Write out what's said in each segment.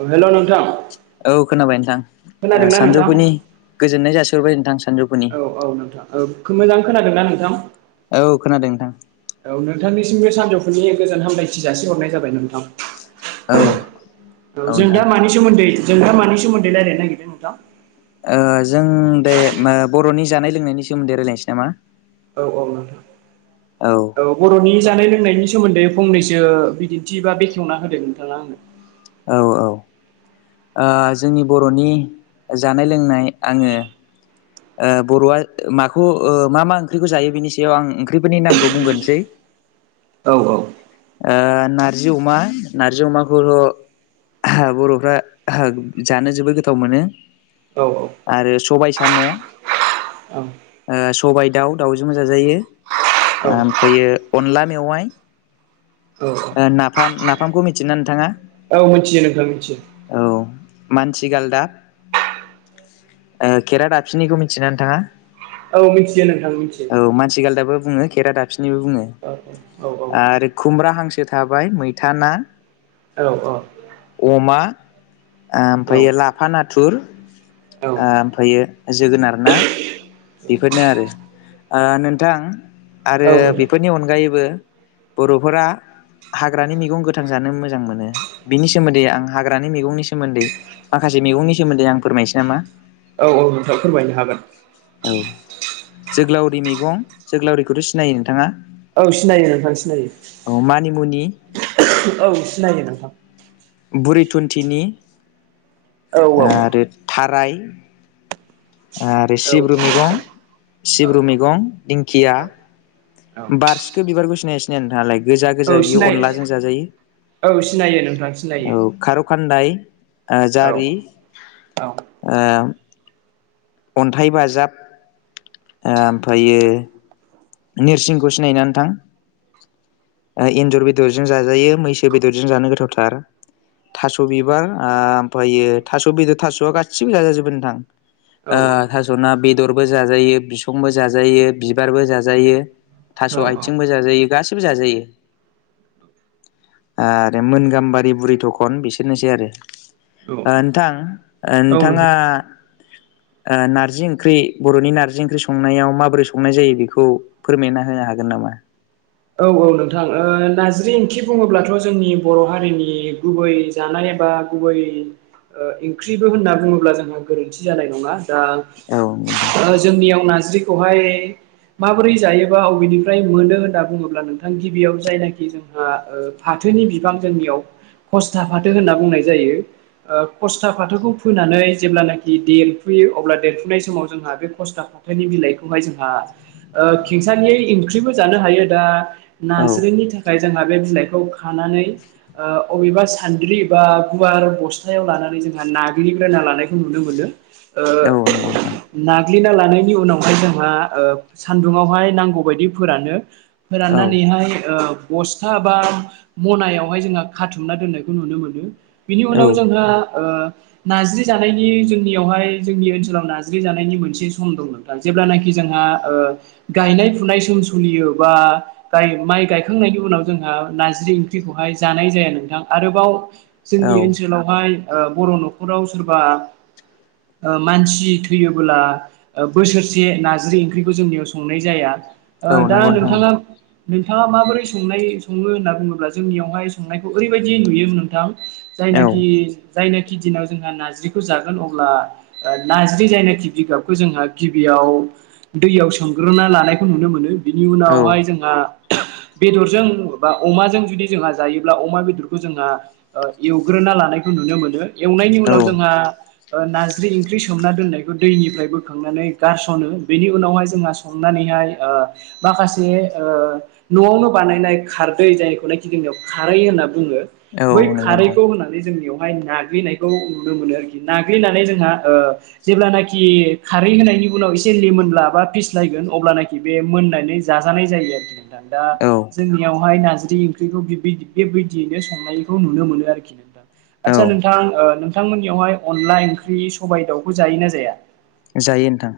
औ हेल' नोंथां औ खोनाबाय नोंथां ओ खोनादोंना नोंथां सानजौफुनि गोजोननाय जासहबाय नोंथां सानजौफुनि औ औ नोंथां औ मोजां खोनादों ना नोंथां औ खोनादों नोंथां औ [unintelligible] सानजौफुनि गोजोन हामलायथि जासिहरनाय जाबाय नोंथां औ औ जों दा मानि सोमोन्दै जों दा मानि सोमोन्दै रायलायनो नागिरदों नोंथां ओ जों दे ओम बर'नि जानाय लोंनायनि सोमोन्दै रायज्लायनोसै नामा औ औ नोंथां औ बर'नि जानाय लोंनायनि सोमोन्दै फंनैसो बिदिन्थि बा बेखेवना होदो नोंथाङा आंनो औ औ ओ जोंनि बर'नि जानाय लोंनाय आङो ओ बर'आ माखौ ओ मा मा ओंख्रिखौ जायो बेनि सायाव आं ओंख्रिफोरनि नामखौ बुंगोरनोसै औ औ ओ नारजि अमा नारजि अमाखौबो बर'फ्रा जानो जोबोद गोथाव मोनो औ औ आरो सबाय साम' ओ औ सबाय दाउ दाउजोंबो जाजायो औ ओमफ्रायो अनला मेवाइ औ ओ औ नाफाम नाफामखौ मिथियोना नोंथाङा? औ मिथियो नोंथां मिथियो औ मानसि गालदाब खेरा दाबसिननिखौ मिथियोना नोंथाङा? औ मिथियो नोंथां मिथियो औ मानसि गालदाबो बुङो खेरा दाबसिनिबो बुङो औ औ आरो खुमब्रा हांसो थाबाय मैथा ना औ अमा औ ओमफ्राय लाफा नाथुर औ ओमफ्रायो जोगोनार ना बेफोरनो आरो ओ नोंथां आरो औ नोंथां बेफोरनि अनगायैबो बर'फोरा हाग्रानि मैगं गोथां जानो मोजां मोनो बिनि सोमोनदै आं हाग्रानि मैगंनि सोमोनदै माखासे मैंनि सोमोनदै आं फोरमायनोसै नामा? औ औ नोंथां फोरमायनो हागोन औ जोग्लावरि मैगं जोग्लावरिखौथ' सिनायो नोंथाङा औ सिनायो नोंथां सिनायो औ मानिमुनि औ सिनायो नोंथां बुरि थुनथिनि औ औ आरो थाराय आरो सिब्रु मैगं सिब्रु औ मैगं दिंखिया औ बारसिखो बिबारखौ सिनायो ना सिनाया नोंथाङालाय गोजा गोजा औ बियो सिनाय अनलाजों जाजायो औ सिनायो नोंथां औ सिनायो खार' खानदाय ओ औ जारि औ आ अनथाइ बाजाब ओमफ्रायो नोरसिंखौ सिनायो ना नोंथां? ओ एनजर बेदरजों जाजायो मैसो बेदरजों जानो गोथावथार थास' बिबार ओमफायो थास' बेदर थास'आ गासिबो जाजाजोबो नोंथां औ ओ थास'ना बेदरबो जाजायो बिसंबो जाजायो बिबारबो जाजायो थास' नोंथां आथिंबो जाजायो गाससिबो जाजायो आरो मोन गामबारि बुरि थखन बिसोरनोसै आरो ओ औ नोंथां ओ औ नोंथाङा नोंथां ओ नारजि ओंख्रि बर'नि नारजि ओंख्रि संनायाव माबोरै संनाय जायो बेखौ बखौ फोरमायना होनो हागोन नामा? औ औ नोंथां ओ नारज्रि ओंख्रि बुङोब्लाथ' जोंनि बर' हारिनि गुबै जानाय बा गुबै ओंख्रिबो होनना बुङोब्ला जोंहा गोरोनथि जानाय नङा औ नोंथां आ जोंनियाव नारज्रि खौहाय माबोरै जायोबा अबेनिफ्राय मोनो होनना बुङोब्ला अब्ला नोंथां गिबियाव जायनाखि जोंहा फाथोनि बिबां जोंनियाव खसथा फाथो होनना बुंनाय जायो ओ खसथा फाथोखौ फोनानै जेब्लानाखि देरफुयो अब्ला देरफुनाय समाव जोंहा बे खसथा फाथोनि बिलाइखौहाय जोंहा खेंसालियायै ओंख्रिबो जानो हायो दा औ नारज्रिनि थाखाय जोंहा बे बिलाइखौ खानानै ओ अबेबा सानद्रि बा गुवार बसथायाव लानानै जोंहा नाग्लिग्रोना लानायखौ नुनो मोनो औ नंगौ नोंथां ग्लिना लानायनि उनावहाय जोंहा सानदुङावहाय नांगौ बायदि फोरानो औ फोराननानैहाय बसथा बा मनायावहाय जोंहा खाथुमना दोननायखौ नुनो मोनो बिनि औ उनाव जोंहा ओ नारजि जानायनि जोंनियावहाय जोंनि ओनसोलाव नारजि जानायनि मोनसे सम दं नोंथां जेब्लानखि जोंहा ओ गायनाय फुनाय सम सलियो बा गाय माइ गायखांनायनि उनाव जोंहा नारजि ओंख्रिखौहाय जानाय जाया नोंथां आरोबाव जोंनि औ ओनसोलावहाय ओ बर' न'खराव सोरबा ओ मानसि थैयोब्ला बोसोरसे नारजि ओंख्रिखौ जोंनियाव संनाय जाया ओ औ दा नंगौ नोंथां नोंथाङा नंगौ नोंथाङा माबोरै संनाय सङो होनना बुङोब्ला जोंनियावहाय संनायखौ ओरैबायदि नुयोमोन नोंथां औ जायनाखि जायनाखि दिनाव जोंहा नारजिखौ जागोन अब्ला ओ नाज्रि जायनाखि बिगाबखौ जोंहा गिबियाव आव दैयाव सोमग्रोना लानायखौ नुनो मोनो बिनि औ उनावहाय जोंहा बेदरजों बा अमाजों जुदि जोंहा जायोब्ला अमा बेदरखौ जोंहा ओ एवग्रोना लानायखौ नुनो मोनो एवनायनि उनाव औ जोंहा ओ नारजि ओंख्रि सोमना दोन्नायखौ दैनिफ्राय बोखांनानै गारस'नो बेनि उनावहाय जोंहा संनानै याय ओ माखासे ओ न'आवनो बानायनाय खारदै जायखौनाखि जोंनियाव खारै होनना बुङो औ बै नंगौ नोंथां खारैखौ होनानै जोंनियाव फाय नाग्लिनायखौ नुनो मोनो आरोखि नाग्लिनानै जोंहा ओ जेब्लानखि खारै होनाय नि उनाव इसे लिमोनब्ला बा फिस्लायगोन अब्लानाखि बे मोननानै जाजानाय जायो आरो नोंथां दा औ जोंनियाव हाय नारजि ओंख्रिखौ दिबबि दिबबि बेबायदियैनो संनायखौ नुनो मोनो आरोखि नोंथां औ आदसा नोंथां ओ नोंथांमोननियावहाय अनला ओंख्रि सबाइ दाउखौ जायोना जाया जायो नोंथां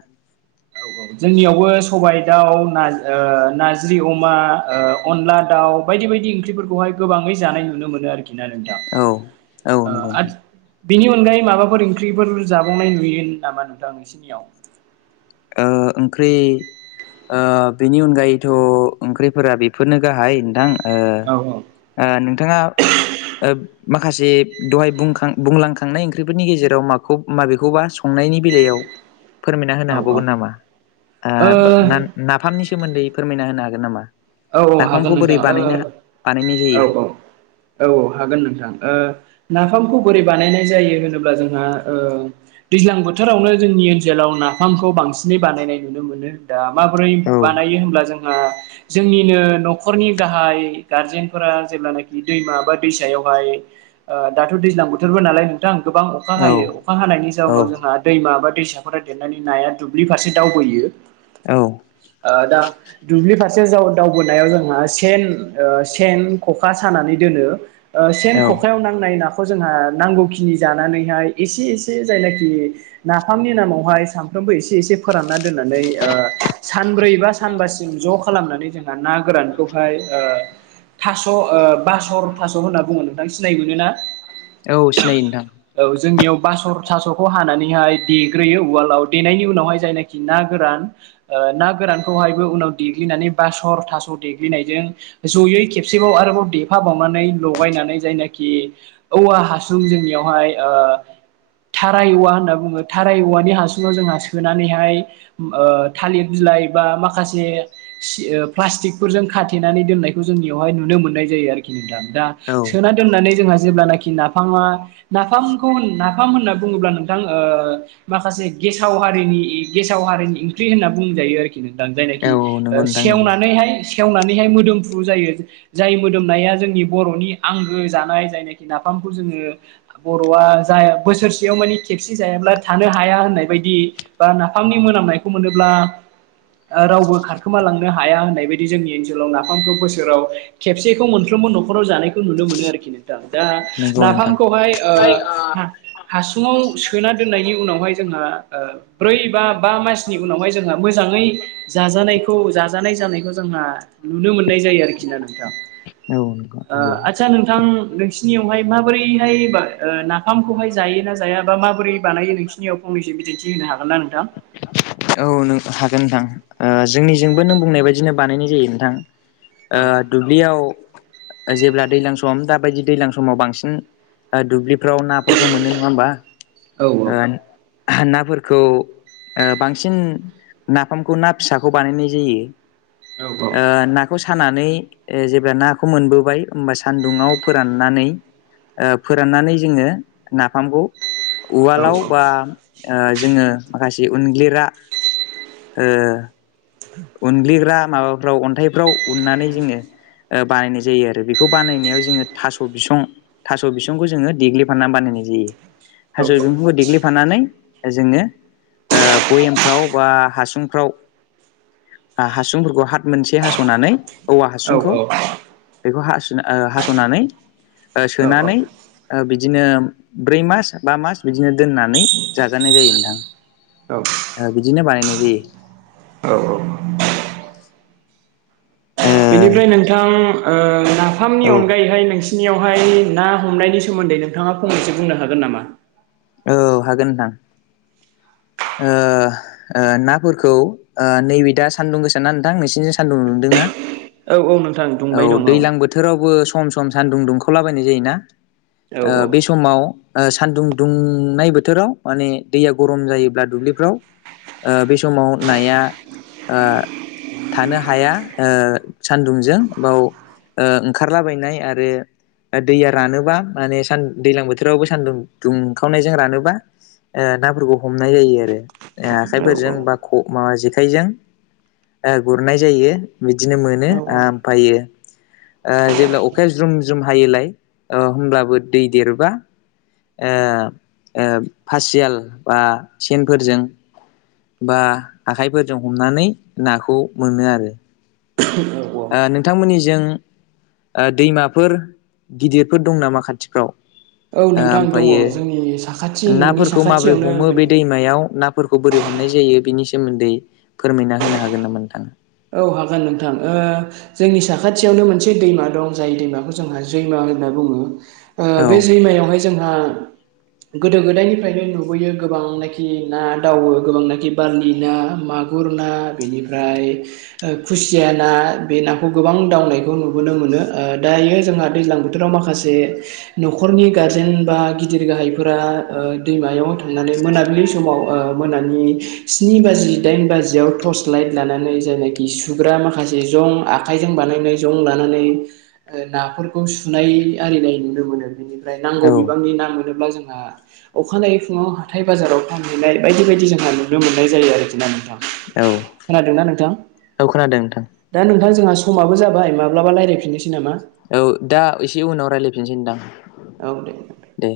औ औ जोंनियावबो सबाइ दाउ ना ओ नाज्रि अमा ओ अनला दाउ आव बायदि बायदि ओंख्रिफोरखौहाय गोबाङै जानाय नुनो मोनो आरोखि खि ना नोंथां औ औ ओ नंगौ नोंथां आथ बेनि अनगायै माबाफोर ओं ख्रिफोर जाबावनाय नुयो नामा नोंथां नोंसिनियाव ओ ओंख्रि ओ बेनि अनगायैथ' ओंख्रिफोरा बेफोरनो गाहाय नोंथां ओ औ ओ नोंथाङा ओ माखासे दहाय बुंखां बुंलांखांनाय ओंख्रिफोरनि गेजेराव माखौ माबेखौबा संनायनि बेलायाव [inaudible] फोरमायना होनो औ हाबावगोन नामा ओ नान नाफामनि सोमोन्दै फोरमायना होनो हागोन नामा औ हागोन नाफामखौ बोरै नोंथां आरो बानायनो बानायनाय औ औ जायो? औ औ हागोन नोंथां ओ नाफामखौ बोरै बानायनाय जायो होनोब्ला जोंहा ओ दैज्लां बोथोरावनो जोंनि ओनजोलाव नाफामखौ बां बांसिनै बानायनाय नुनो मोनो दा माबोरै औ बानायो होनब्ला जोंहा जोंनिनो न'खरनि गाहाय गारजेनफोरा जेब्लानाखि दैमा बा दैसायावहाय ओ दाथ' दैज्लां बोथोरबो नालाय नोंथां गोबां अखा औ हायो अखा हानायनि जाउनाव जोंहा औ दैमा बा दैफोरा देरनानै नाया दुब्लि फारसे दावबोयो ओ दा दुब्लि फार से जाव दावबोनायाव जोंहा सेन ओ सेन ख'खा सानानै दोनो ओ सेन औ खखायाव नांनाय ना खौ जोंहा नांगौखिनि जानानैहाय एसे एसे जायनाखि नाफामनि नामावहाय सामफ्राम फ्रामबो एसे एसे फोरानना दोननानै ओ सानब्रै बा सानबासिम ज खालामनानै जोंहा ना गोरानखौहाय ओ थास' ओ बासर थास' होनना बुङो नोंथां सिनाय मोनो ना औ सिनायो नोंथां औ जोंनियाव बास'र थास'खौ हानानैहाय देग्रोयो उवालाव देनायनि उनावहाय जायनाखि ना गोरान ओ ना गोरानखौहायबो उनाव दे देनानै बास'र थास' देग्लिनायजों जयै खेबसेबाव आरोबाव देफा बावनानै लगायनानै जायनाखि औवा हासुं जोंनियावहाय ओ थाराय औवा होनना बुङो थाराय औवानि हासुङाव जोंहा सोनानैहाय ओ थालिर बि लाइ बा माखासे सि ओ प्लास्टिकफोरजों खाथेनानै दोननायखौ जोंनियावहाय नुनो मोननाय जायो आरोखि नोंथां दा औ सोना दोननानै जोंहा जेब्लानाखि नाफामा नाफामखौ नाफाम होनना बुङोब्ला नोंथां ओ माखासे गेसाव हारिनि गेसाव हारिनि ओंख्रि होनना बुंजायो आरोखि नोंथां जायनाखि औ नंगौ ओ नोंथां नंगौ सेवनानैहाय सेवनानैहाय मोदोमफ्रु जायो जाय मोदोमनाया जोंनि बर'नि आं जानाय जायनाखि नाफामखौ जोङो बर'आ बोसोरसेयाव माने खेबसे जायाब्ला थानो हाया होननाय बायदि बा नाफामनि मोनामनायखौ मोनोब्ला रावबो खारनो खोमा लांनो हाया होननाय बायदि जोंनि ओनसोलाव नाफामखौ बोसोराव खेबसेखौ मोनफ्रोमबो नखराव जानायखौ नुनो मोन मोनो आरोखि नोंथां दा नंगौ नोंथां नाफामखौहाय हासुङाव सोना दोननायनि उनावहाय जोंहा ब्रै बा बा मासनि उनाव ओमफ्राय जोंहा मोजाङै जाजानाय खौ जाजानाय जानायखौ जोंहा नुनो मोननाय जायो आरोखि नोंथां औ नंगौ नंगौ आदसा नोंथां नोंसिनियावहाय माबोरैहाय नाफामखौहाय जायोना जाया जायाबा माबोरै बानायनायो नोंसिनियाव फंनैसो बिदिन्थि होनो हागोन ना नोंथां औ नों हागोन नोंथां जोंनिजोंबो नों बुंनाय बायदिनो बानायनाय जायो नोंथां औ दुब्लियाव जेब्ला दैज्लां सम दा बायदि दैजलां समाव बांसिन दुबलि फोराव नाफोरखौ मोनो नङा होमबा औ औ नाफोरखौ बांसिन नाफामखौ ना फिसाखौ बानायनाय जायो औ नाखौ सानानै जेब्ला नाखौ मोनबोबाय होमबा सानदुङाव फोराननानै फोराननानै जोङो नाफामखौ उवालाव औ औ बा जोङो माखासे उनग्लिग्रा उनग्लिग्रा माबाफ्राव अन्थाइफ्राव उननानै जोङो बानायनाय जायो आरो बेखौ बानायनायाव जोङो थास' बिसं थास' बिसंखौ जोङो देग्लिफाननानै बानाय औ थास बिफांखौ देग्लिफानानै जोङो भयामफ्राव बा हासुंफ्राव हासुंफोरखौ हाथ मोनसे हास'नानै औवा हासुंखौ औ बेखौ हास'नानै औ सोनानै बिदिनो ब्रै मास बा मास बिदिनो दोननानै जाजानाय जायो नोंथां औ बिदिनो बानायनाय जायो औ बेनिफ्राय नोंथां नाफामनि ओ औ अनगायैहाय नोंसि नियावहाय ना हमनायनि सोमोन्दै नोंथाङा फंनैसो बुंनो हागोन नामा औ हागोन नोंथां नाफोरखौ नैबे दा सान्दुं गोसा ना नोंथां नोंसिनिजों सान्दुं नुदोंना औ औ नोंथां औ दैज्लां बोथोरावबो सम सम सानदुं दुंखावलाबायनाय जायोना औ औ बे समाव सान्दुं दुंनाय बोथोराव माने दैया गरम जायोब्ला दुब्लिफ्राव बे समाव नाया थानो हाया सान्दुंजों बाव ओंखारलाबायनाय आरो दैया रानोबा मानेान दैज्लां बोथोरावबो सानदुं दुंखावनायजों रानोबा नाफोरखौ हमनाय जायो आरो आखाइफोरजों बा माबा जेखाइजों गुरनाय जायो बिदिनो मोनो औ आमफ्रायायो जेब्ला अखाया ज्रुम ज्रुम हायोलाय होमब्लाबो दै देरोबा फासियाल बा सेनफोरजों बा आखाइफोरजों हमनानै नाखौ मोनो आरो औ औ ओ नोंथांमोननिजों ओ दैमाफोर गिदिरफोर दं नामा खाथिफ्राव [unintelligible] ओ दङ जोंनि साखाथि ओमफ्रायो न'नि नाफोरखौ माबोरै साखाथियावनो हमो बे दैमायाव नाफोरखौ बोरै हमनाय जायो बिनि सोमोन्दै फोरमायना होनो हागोन नामा नोंथाङा औ हागोन नोंथां ओ जोंनि साखाथियावनो मोनसे दैमा दं जाय दैमाखौ जोंहा जैमा होनना बुङो ओ औ बे जैमायावहाय जोंहा गोदो गोदायनिफ्रायनो नुबोयो गोबांनाखि ना दावो गोबांनाखि बारलि ना माग गुर ना बेनिफ्राय ओ खुसिया ना बे नाखौ गोबां दावनायखौ नुबोनो मोनो ओ दायो जोंहा दैज्लां बोथोर माखासे न'खरनि गारजेन बा गिदिर गाहायफोरा ओ दैमायाव थांनानै मोनाबिलि समाव ओ मोनानि स्नि बाजि दाइन बाजियाव टर्च लाइट लानानै जायनाखि सुग्रा माखासे जं आखाइजों बानायनाय जं लानानै नाफोरखौ सुनाय आरिनाय नुनो मोनो बेनिफ्राय नांगौ औ बिबांनि ना मोन नोब्ला जोंहा अखानायै फुङाव हाथाय बाजाराव फानहैनाय बायदि बायदि जोंहा नुनो मोननाय जायो आरोखि ना नोंथां औ खोनादों ना नोंथां औ खोनादों नोंथां दा नोंथां जोंहा समाबो जाबाय माब्लाबा रायलायफिननोसै नामा औ दा एसे उनाव रायलायफिनसै नोंथां औ दे दे।